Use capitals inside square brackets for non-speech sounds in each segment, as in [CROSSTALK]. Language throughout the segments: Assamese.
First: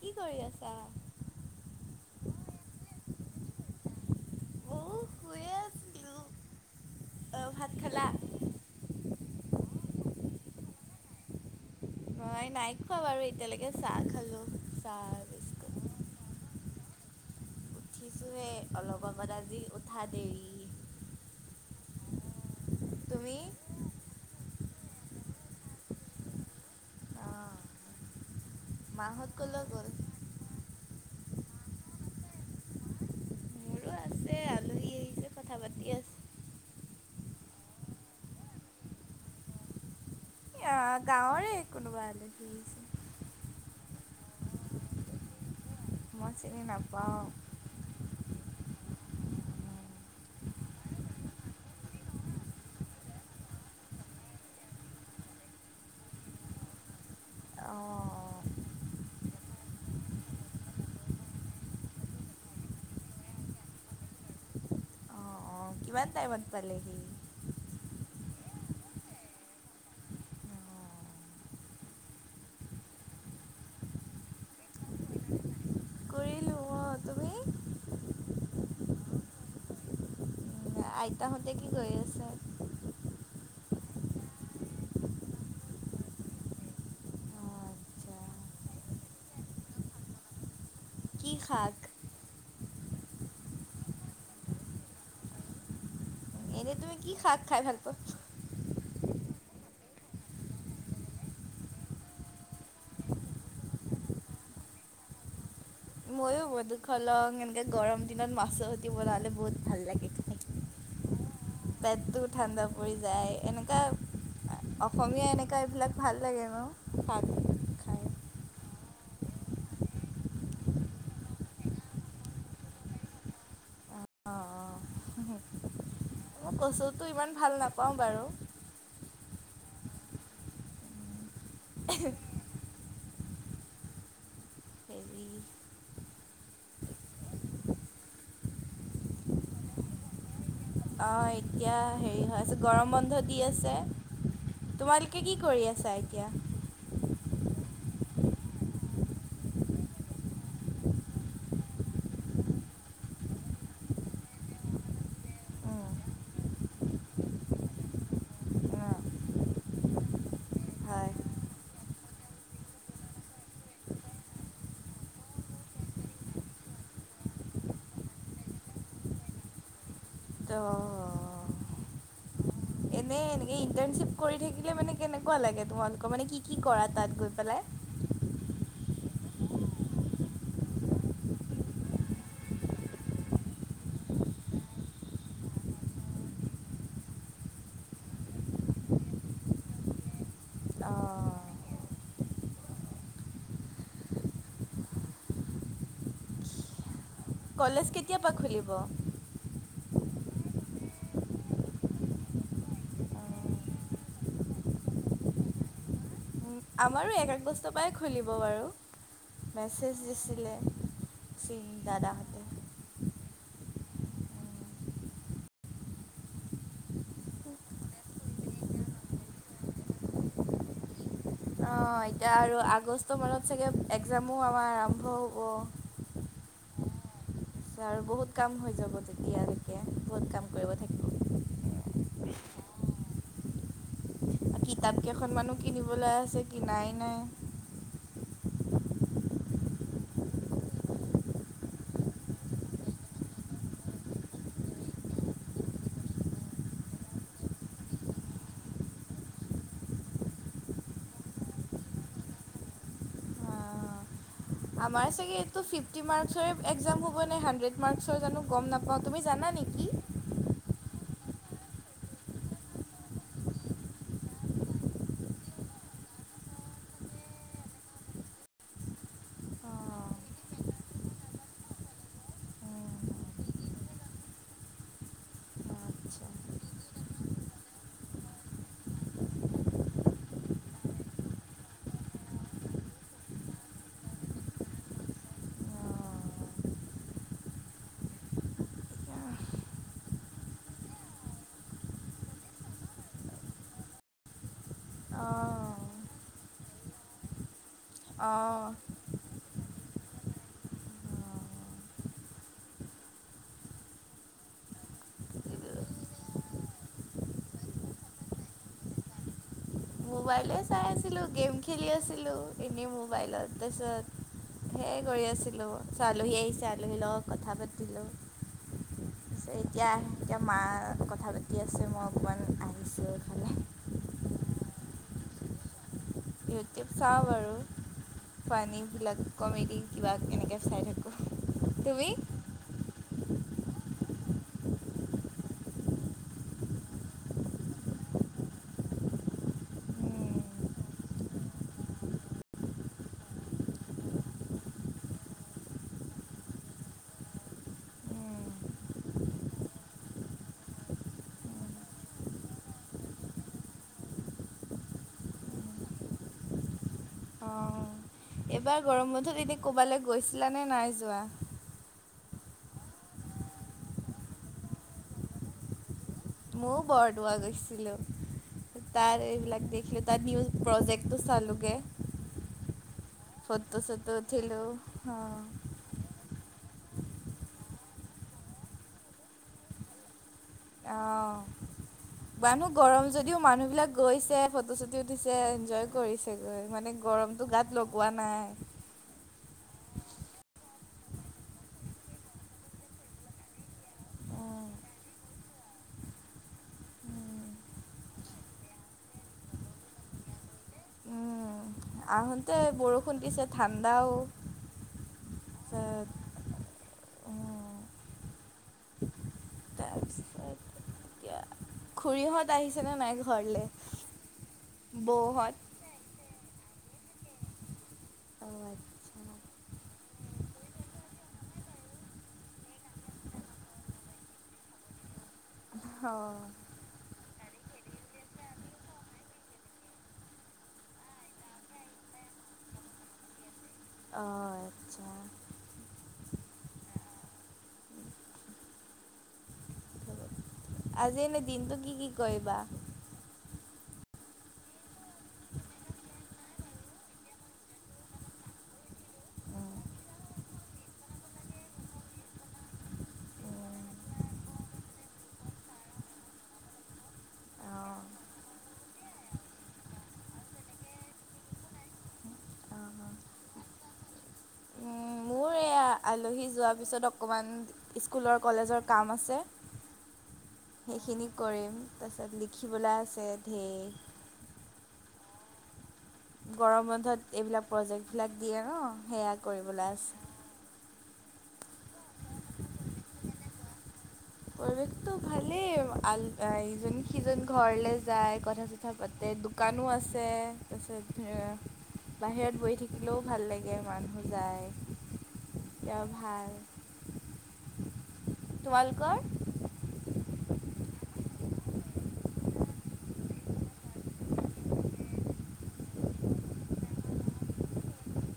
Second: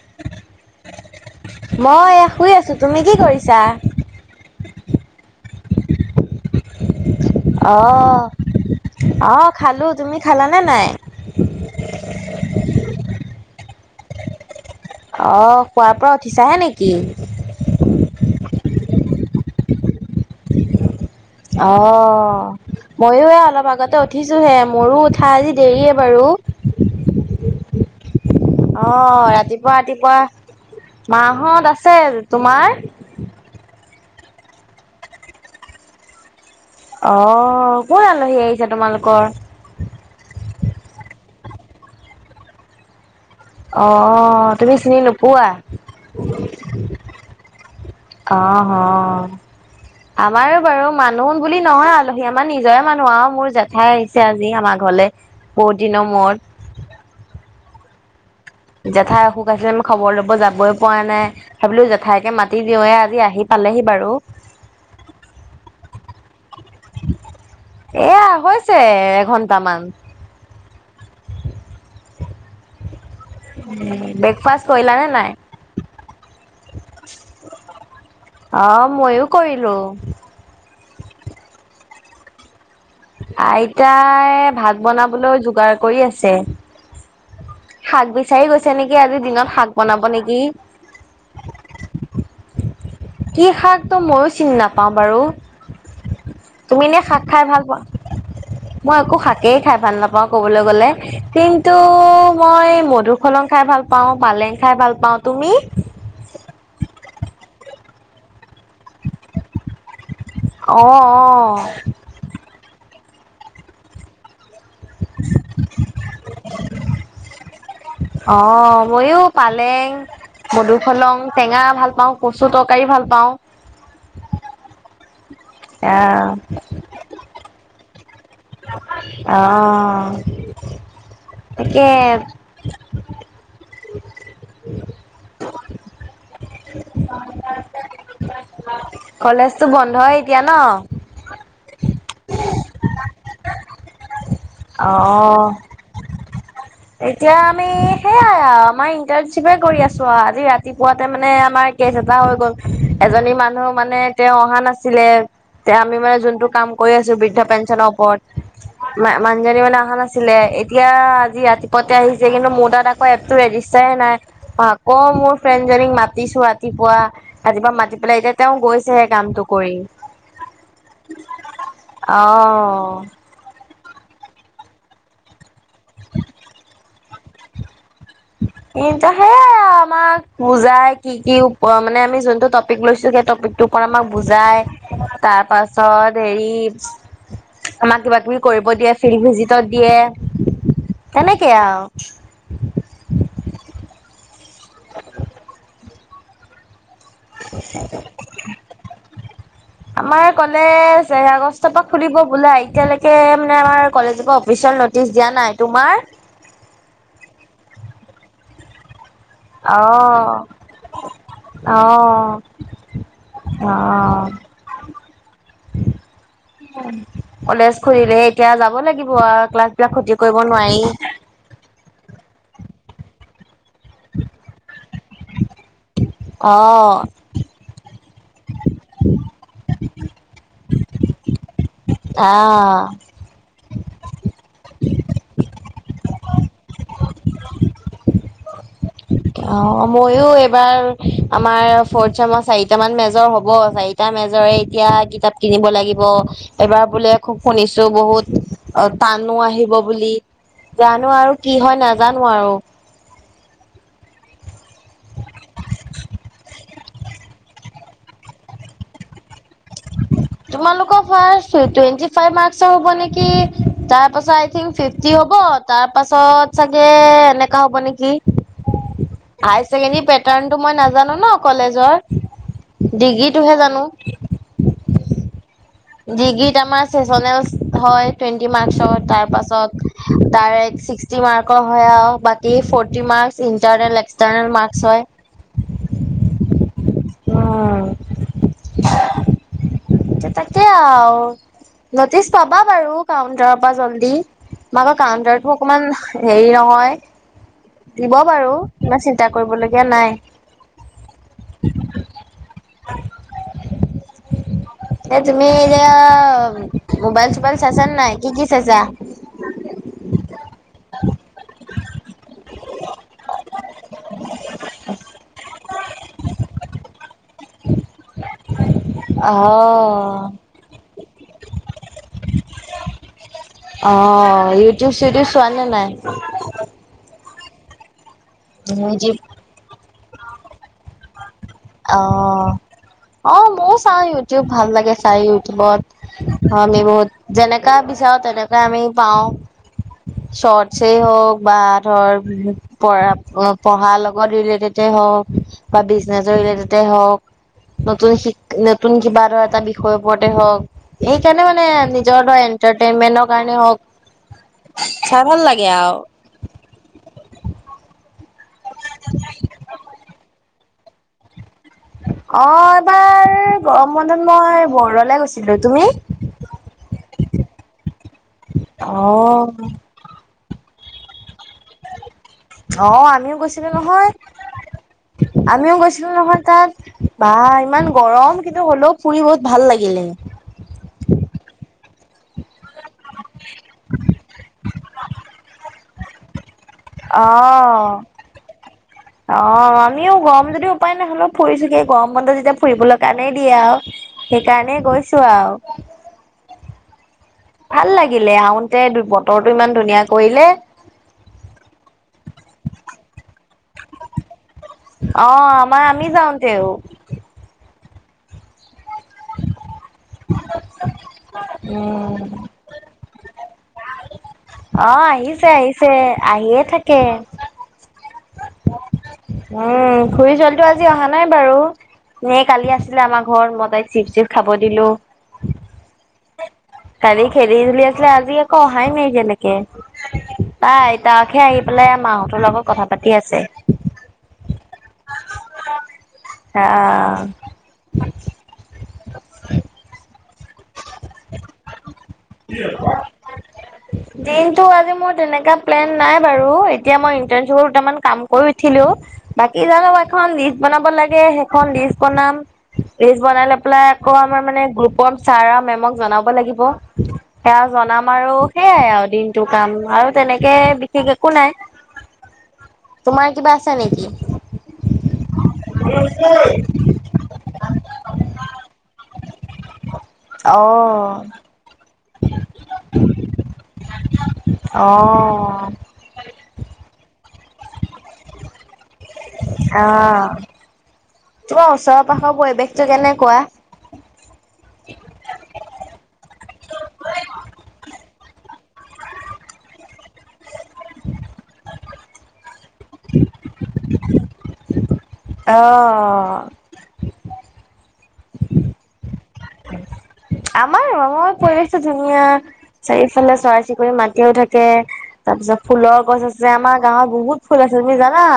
কি কৰি আছা? মই এয়া শুই, আছো তুমি কি কৰিছা? ময়ো শুইয়ে আছিলো। ভাত অ খালা? আহ খালো, ' তুমি খালানে নাই? অ নাই খোৱা বাৰু এতিয়ালৈকে চাহ খালো চাহ। অ বিস্কুট। শুৱাৰ পৰা উঠিছাহে নেকি? উঠিছোঁহে অলপ আগত আজি উঠা দেৰি। অ ময়ো এ তুমি? অলপ আগতে উঠি উঠিছো হে মোৰো উঠা আজি দেৰিয়ে বাৰু। অঁ, অ মাহঁত ক'লৈ ৰাতিপুৱা গ'ল? ৰাতিপুৱা মাহত আছে তোমাৰ মোৰো আছে আলহী আহিছে কথা পাতি আছে। অ', কোন আলহী আহিছে তোমালোকৰ? গাঁৱৰে কোনোবা আলহী। অ, ' তুমি চিনি নোপোৱা? মই চিনি নাপাওঁ। অ আহ্। আমাৰো বাৰু মানুহ বুলি নহয় আলহী আমাৰ নিজৰে মানুহ আৰু মোৰ জেঠাই আহিছে। আজি আমাৰ ঘৰলৈ বহুত দিনৰ মূৰত অ। জেঠাই অসুখ আছে মই খবৰ ল'ব যাবই পৰা নাই। সেইবোলো জেঠাইকে মাতি দিওঁৱে আজি আহি পালেহি বাৰু। অ', অ', কিমান টাইমত পালেহি? এয়া হৈছে এঘন্টামান। ব্ৰেকফাষ্ট কৰিলানে নাই? কৰিলোঁ অ' তুমি? অ মইয়ো কৰিলো। উম, আইতাহঁতে কি কৰি আছে? আইতাই ভাত বনাবলৈ যোগাৰ কৰি আছে। শাক আচ্ছা বিচাৰি গৈছে নেকি, আজিৰ দিনত শাক বনাব নেকি। কি শাক? কি শাক ত' মইও চিনি নাপাওঁ বাৰু। তুমি এনে শাক খাই ভাল পোৱা? মই একো শাকেই খাই ভাল নাপাওঁ কবলৈ গলে কিন্তু, মই মধুসলন খাই ভাল পাওঁ, পালেং খাই ভাল পাওঁ। তুমি? মইয়ো মধুসলন এনেকে গৰম দিনত মাছৰ সৈতে বনালে বহুত ভাল লাগে খাই। অঁ অঁ। পেটটো ঠাণ্ডা পৰি যায়। এনেকা অসমীয়া এনেকুৱা এইবিলাক ভাল লাগে ন? খাই অঁ মইয়ো পালেং মধুসলন টেঙা ভাল পাওঁ, কচু তৰকাৰী ভাল পাওঁ। অ' অঁ। এয়া মই কচুতো ইমান ভাল নাপাওঁ বাৰু। অঁ। তাকে [INAUDIBLE] হেৰি কলেজটো বন্ধ এতিয়া ন? অঁ এতিয়া হেৰি হৈ আছে, গৰম বন্ধ দি আছে। তোমালোকে কি অ', কৰি আছা এতিয়া? এতিয়া আমি সেইয়াই আৰু আমাৰ ইণ্টাৰ্ণশ্বিপে কৰি আছো আৰু আজি ৰাতিপুৱাতে মানে আমাৰ কেছ এটা হৈ গ'ল এজনী মানুহ মানে তেওঁ অহা নাছিলে। এতিয়া উম, আমি মানে যোনটো কাম কৰি আছো বৃদ্ধ পেঞ্চনৰ ওপৰত। অঁ, মানুহজনী মানে অহা নাছিলে এতিয়া হয় আজি ৰাতি পুৱাতে আহিছে কিন্তু, মোৰ তাত আকৌ এপটো ৰেজিষ্টাৰে নাই। অ আকৌ মোৰ ফ্ৰেণ্ডজনীক মাতিছো ৰাতিপুৱা। ৰাতিপুৱা মাতি পেলাই এতিয়া তেওঁ গৈছেহে কামটো কৰি। অ'। অহহ'। এ ইণ্টাৰ্ণশ্বিপ কৰি থাকিলে মানে কেনেকুৱা লাগে তোমালোকৰ? মানে কি কি কৰা তাত গৈ পেলাই? সেইয়াই আমাক বুজাই কি কি মানে আমি যোনটো টপিক লৈছো সেই টপিক ত আমাক বুজাই তাৰপাছত হেৰি আমাক কিবা কিবি কৰিব দিয়ে, ফিল্ড ভিজিতত দিয়ে। তেনেকে আৰু। কলেজ কেতিয়াৰ পৰা খুলিব? [INAUDIBLE] আমাৰ কলেজ এ আগষ্টৰ পৰা খুলিব বোলে এতিয়ালৈকে মানে আমাৰ কলেজৰ পৰা অফিচিয়েল নটিচ দিয়া নাই। তোমাৰ? আমাৰো এক আগষ্ট পৰাই খুলিব বাৰু। মেছেজ দিছিলে অহ চিং দাদাহঁতে। অহহ'। কলেজ খুলিলে এতিয়া যাব লাগিব আৰু। ক্লাছ বিলাক খতি কৰিব নোৱাৰি। অঁ এতিয়া আৰু আগষ্ট মানত চাগে এক্সামো আমাৰ আৰম্ভ হ'ব। অঁ। আচ্ছা আৰু বহুত কাম হৈ যাব তেতিয়ালৈকে বহুত কাম কৰিব থাকিব। আহ। কিতাপ কেইখনমানো কিনিবলৈ আছে কিনাই নাই। [UNINTELLIGIBLE] অ মইয়ো এইবাৰ আমাৰ ফৰ্ট চেমৰ চাৰিটা মান মেজৰ হব, চাৰি টা মেজৰে এতিয়া কিতাপ কিনিব লাগিব এবাৰ বোলে খুব শুনিছো বহুত- অ টানো আহিব বুলি জানো আৰু কি হয় নাজানো আৰু। আমাৰ চাগে এইটো ফিফটি মাৰ্কৰে একজাম হ'ব নে হাড্ৰেড মাৰ্কৰ জানো গমা নাপাওঁ তুমি জানা নেকি? তোমালোকৰ ফাৰ্ষ্ট টুৱেটি ফাইভ মাৰ্ক্স হব নেকি, তাৰ পাছত - থং ফিফটি হ'ব তাৰ পাছত চাগে এনেকা হ'ব নেকি? হাই ছেকেণ্ডাৰী পেটাৰণটো মই নাজানো ন কলেজৰ। ডিগ্ৰীটোহে জানো। ডিগ্ৰীত আমাৰ চেচনেল হয় টুৱেণ্টি মাৰ্কচৰ তাৰ পাছত ডাইৰেক্ট ছি- ক্সটি মাৰ্কৰ হয় আৰু বাকী forty marks internal external marks হয়। উম এতিয়া তাকে আও নটিচ পাবা বাৰু কাউণ্টাৰৰ পৰা জল্দি। মাকৰ কাউন্টাৰতো অঁ অকমান হেৰি নহয়। দিব বাৰু অঁ ইমান চিন্তা কৰিবলগীয়া নাই। এ তুমি এতিয়া মোবাইল চোবাইল চাইচা নাই কি কি চাইছা? মোবাইলে চাই আছিলো গেম খেলি আছিলো এনেই মোবাইলত তাৰপিছত - সেইয়ে কৰি আছিলো, তাৰ পাছত আলহী আহিছে আলহীৰ লগত কথা পাতিলো। [UNINTELLIGIBLE] তাৰ পাছত এতিয়া অহ এতিয়া মা কথা পাতি আছে মই অকণমান আহিছোঁ এইফালে - অ ইউটিউব চিটিউব চোৱা নে নাই? ইউটব চাও বাৰু ফনিৰ ইউটিউব বিলাক - কমেডি কিবা এনেকৈ চাই থাকোঁ। অ তুমি অ ম‌ইয়ো চাওঁ ইউটিউব ভাল লাগে চাই ইউটিউবত - হয় আমি বহুত যেনেকা বিচাৰো তেনেকােৱাই আমি পাও - শৰ্টছেই হওক বা ধৰ- কৰা পঢ়াৰ লগত ৰিলেটেড হওক বা বিজনেচৰ ৰিলেটেড হওঁক - নতুন শিক নতুন কিবা এটা ধৰ বিষয়ৰ ওপৰতে হওক - এইকাৰণে মানে নিজৰ ধৰ এন্টাৰটেইনমেন্টৰ কাৰণে হওক - চাই ভাল লাগে আও। অ,। এইবাৰ গৰম বন্ধত এতিয়া ক'বালে গৈছিলা নে নাই যোৱা? অ এবাৰ গৰম বন্ধত মই বৰদোৱালে গৈছিলো, তুমি? ম‌ইয়ো বৰদোৱা গৈছিলো অ তাৰ এইবিলাক দেখিলো- তাত নিউ প্ৰজেক্টটো চালো গে। অ আমিও গৈছিলো নহয়, চটো উঠিলোঁ অঁ আমিও গৈছিলো নহয় তাত। বাহঃ ইমান গৰম কিন্তু হ'লেও ফুৰি বহুত ভাল লাগিলে। অঁ। ইমানো গৰম যদিও মানুহ বিলাক গৈছে ফটো চুট উঠিছে এনজয় কৰিছে। মানে অ গৰমটো গাত লগোৱা নাই। অ আমিও গৰম যদিও উপায় নাই হ'লেও ফুৰিছো গে, গৰম বন্ধ যেতিয়া ফুৰিবলৈ কাৰণেই দিয়ে আও। উম, সেইকাৰণেই গৈছো আও। উম। ভাল লাগিলে আহোতে দু বতৰটো ইমান ধুনীয়া কৰিলে। উম আহোঁতে বৰষুণ দিছে ঠাণ্ডাও, অ আমাৰ আমি তাৰপিছত যাওঁতেও, উম [UNINTELLIGIBLE] খুড়ীহঁত আহিছেনে নাই ঘৰলে? অ আহিছে বৌহঁত আহিছে আহিয়ে থাকে। অ উম খুৰী চোৱালীটো আজি অহা নাই বাৰু, এ কালি আছিলে আমাৰ ঘৰত মই তাইক চিপ চিপ খাব দিলো। অ কালি খেলি ধুলি আছিলে আজি একো অহাই নাই এতিয়ালৈকে। তাই আইতাকে হে আহি পেলাই মাহঁতৰ লগত কথা পাতি আছে। অ আহ [UNINTELLIGIBLE] আজি এনে দিনটো কি কি কৰিবা? [UNINTELLIGIBLE] দিনটো আজি মোৰ তেনেকা প্লেন নাই বাৰু এতিয়া মই ইন্টাৰ্নশ্বিপৰ দুটামান কাম কৰি উঠিলো। বাকী যানু মই এখন লিষ্ট বনাব লাগে সেইখন লিষ্ট বনাম। লিষ্ট বনাই লৈ পেলাই আকৌ আমাৰ মানে গ্ৰুপৰ ছাৰ মেমক জনাব লাগিব। সেয়া জনাম আৰু সেইয়াই আৰু দিনটো কাম আৰু তেনেকে বিশেষ একো নাই, তোমাৰ কিবা আছে নেকি? আ, আলহী যোৱাৰ পিছত অকমান স্কুলৰ কলেজৰ কাম আছে। অ', সেইখিনি কৰিম, তাৰ পিছত লিখিবলৈ আছে ধেৰ অ গৰম বন্ধত এইবিলাক প্ৰজেক্ট বিলাক দিয়ে ন সেয়া কৰিবলৈ আছে। আহ। তোমাৰ ওচৰৰ পাখৰ পৰিৱেশটো কেনেকুৱা? পৰিবেশতো ভালেই ইজন সিজন ঘৰলে যায় কথা চ, কথা পাতে দোকানো আছে তাৰপছত বাহিৰত বৈ, বহি থাকিলেও ভাল লাগে মানুহ যায় এতিয়া অ'। ভাল, তোমালোকৰ? আমাৰ ৰঙৰ পৰিৱেশটো ধুনীয়া চাৰিওফালে চৰাই চিৰিকতিয়ে মাতিয়েই থাকে। তাৰপিছত ফুলৰ গছ আছে আমাৰ গাঁৱত বহুত ফুল আছে তুমি জানা?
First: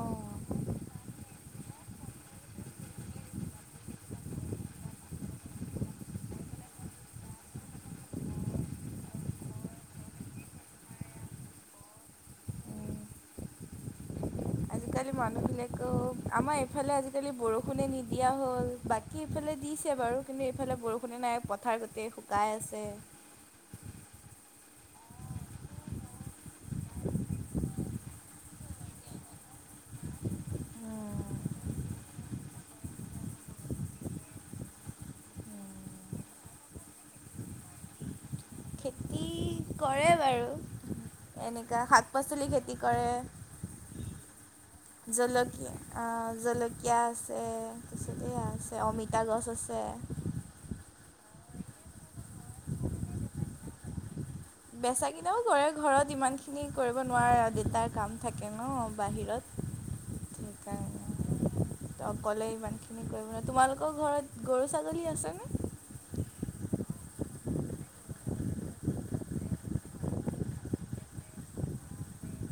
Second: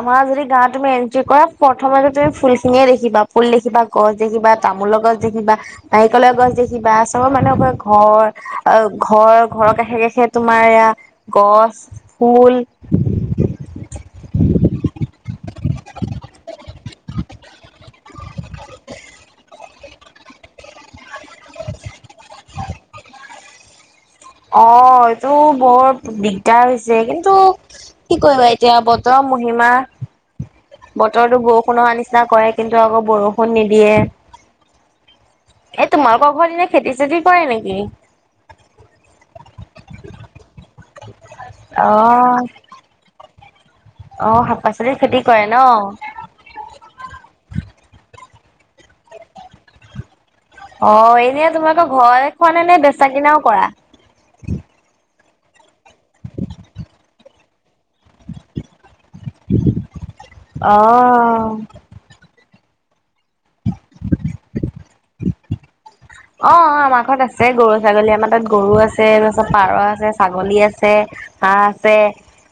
আমাৰ যদি গাৱত, তুমি এণ্ট্ৰি কৰা প্ৰথমতে তুমি ফুলখিনিয়ে দেখিবা, ফুল দেখিবা, গছ দেখিবা তামোলৰ গছ দেখিবা, নাৰিকলৰ গছ দেখিবা চবৰ মানুহে ক ঘৰ আহ ঘৰ ঘৰৰ কাষে কাষে তোমাৰ এয়া, গছ ফুল, [UNINTELLIGIBLE] আজিকালি মানুহ বিলাক, [UNINTELLIGIBLE] আমাৰ এইফালে আজিকালি বৰষুণে নিদিয়া হ'ল বাকী এইফালে দিছে বাৰু কিন্তু এইফালে বৰষুণে নাই, পথাৰ গোটেই শুকাই আছে। অ এইটো বৰ দিগদাৰ হৈছে কিন্তু, কি কৰিবা এতিয়া বতৰৰ মহিমা, বতৰতো বৰষুণ অহা নিচিনা কৰে কিন্তু আকৌ বৰষুণ নিদিয়ে। এই তোমালোকৰ ঘৰ এনে খেতি- চেতি কৰে নেকি? খেতি ক কৰে বাৰু এনেকুৱা শাক - অ', পাচলি খেতি কৰে অ, শাক পাচলিৰ খেতি কৰে ন? জলকীয়া আহ জলক কীয়া আছে, তাৰপিছত এইয়া আছে অমিতা গছ আছে অ এনে তোমালোকৰ ঘৰৰে খোৱা নে নে বেচা কিনাও কৰা? বেচা কিনাও কৰে ঘৰত ইমান খিনি কৰিব নোৱাৰে আৰু দেতাক কাম থাকে ন বাহিৰত অ', সেইকাৰণে। তো অকলে ইমানখিনি কৰিব নোৱাৰে। তোমালোকৰ ঘৰত গৰু ছাগলী আছেনে? অ অ আমাৰ ঘৰত আছে গৰু -ছাগলী আমাৰ তাত গৰু আছে,, তাৰপাছত পাৰ আছে, ছাগলী আছে হাঁহ আছে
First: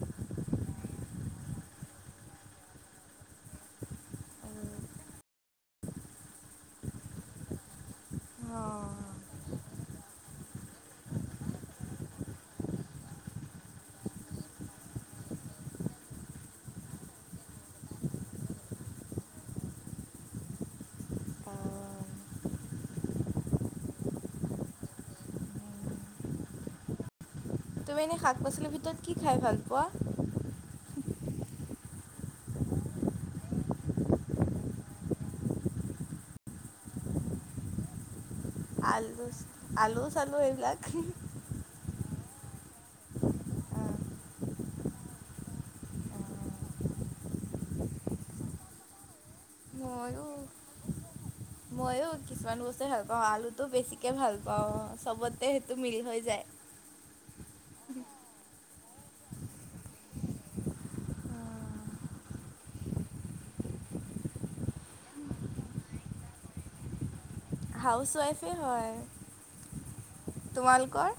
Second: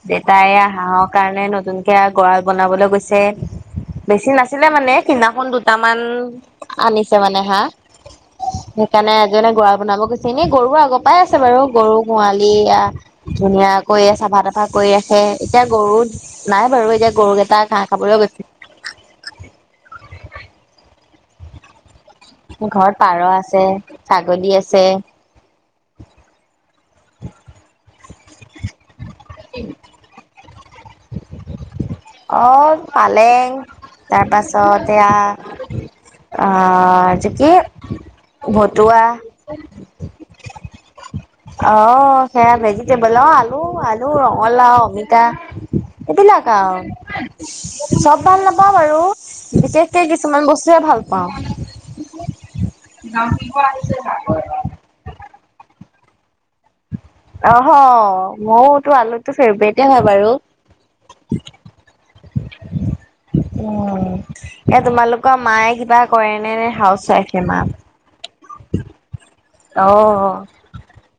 দেতাই এইয়া হাঁহৰ কাৰণে নতুনকে গড়াল বনাবলৈ গৈছে। বেছি নাছিলে মানে, সিদিনাখন দুটামান আনিছে মানে হাঁহ। সেইকাৰণে আজি এটা গড়াল বনাব গৈছে, এনে গৰু আগৰ পৰাই আছে বাৰু, গৰু গোহালি এইয়া ধুনীয়াকৈয়ে চাফা তাফা কৰি ৰাখে, এতিয়া গৰুত নাই বাৰু এতিয়া গৰুকেইটা ঘাঁহ খাবলৈ গৈছে। ঘৰত পাৰ আছে, ছাগলী আছে, তুমি এনে শাক- পাচলিৰ ভিতৰত কি খাই ভাল পোৱা? অঁহ পালেং তাৰপাছত এয়া আহ যি কি ভতুৱা খালো এইবিলাক হুহ হুহ অ সেয়া ভেজিটেবল, অ আলু- আলু, ৰঙালাও, অমিতা সেই বিলাক আৰু, চব ভাল নাপাওঁ বাৰু। বিশেষকে কিছুমান বস্তুহে ভাল পাওঁ। মইয়ো কিছুমান বস্তুৱে ভাল পাওঁ, আলুটো বেছিকে ভাল পাওঁ, চবতে সেইটো মিল হৈ যায়। অহ, মইওতো আলুটো ফেভাৰেতে হয় বাৰু। অ [UNINTELLIGIBLE] অ এ তোমালোকৰ মায়ে কিবা কৰে নে, নে হাউচ ৱাইফে মা? হাউচ ৱাইফেই হয়। অহ, তোমালোকৰ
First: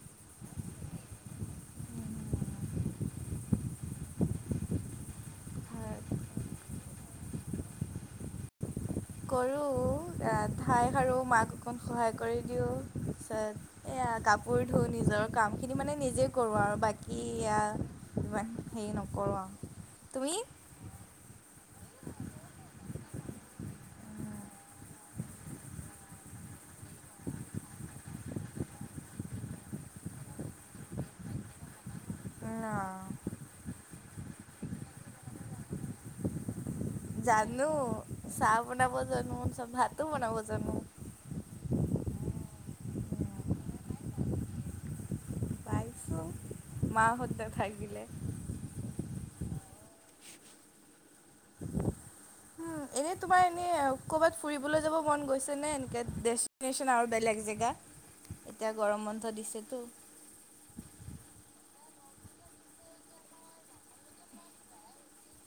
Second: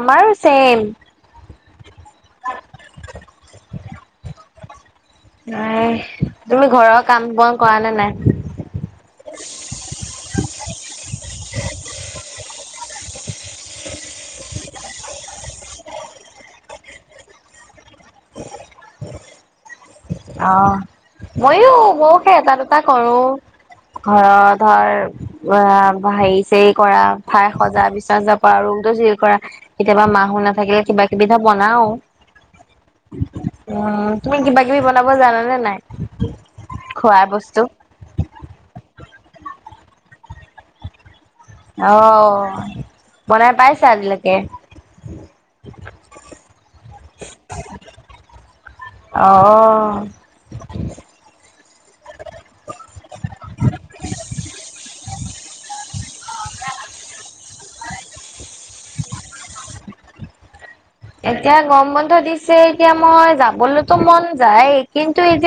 আমাৰো ছেম। [UNINTELLIGIBLE] নাই, হয় তুমি ঘৰৰ কাম বন কৰা নে নাই? কৰোঁ, ঠাই সাৰো, মাক অকণ সহায় কৰি দিওঁ, তাৰপিছত এয়া কাপোৰ ধোও, নিজৰ কাম খিনি মানে নিজেই কৰো আৰু বাকী এয়া ইমান হেৰি নকৰোঁ আৰু তুমি অহ, মইও - মইও সেই এটা দুটা কৰো ঘৰত ধৰ অ হেৰি চেৰি কৰা, ঠাই সজা, বিচনা ৰুমটো চিজিল কৰা, কেতিয়াবা মাও নাথাকিলে কিবা কিবি এটা বনাও আৰু নহ উম, তুমি কিবা কিবি বনাব জানা নে নাই? খোৱাৰ বস্তু জানো চাহ বনাব জানো, তাৰপিচত ভাতো বনাব জানো। অহ, বনাই পাইছা আজিলৈকে? পাইছো, মাহঁতে থাকিলে [UNINTELLIGIBLE] অহ। [UNINTELLIGIBLE] এ' তোমাৰ এনেই কৰ'বাত ফুৰিবলৈ যাব মন গৈছে নে এনেকে ডেষ্টিনেশচন আৰু বেলেগ জেগাত? এতিয়া গৰম বন্ধ দিছেতো। এতিয়া গৰম বন্ধ দিছে, এতিয়া মই যাবলৈটো মন যায়, কিন্তু এতিয়া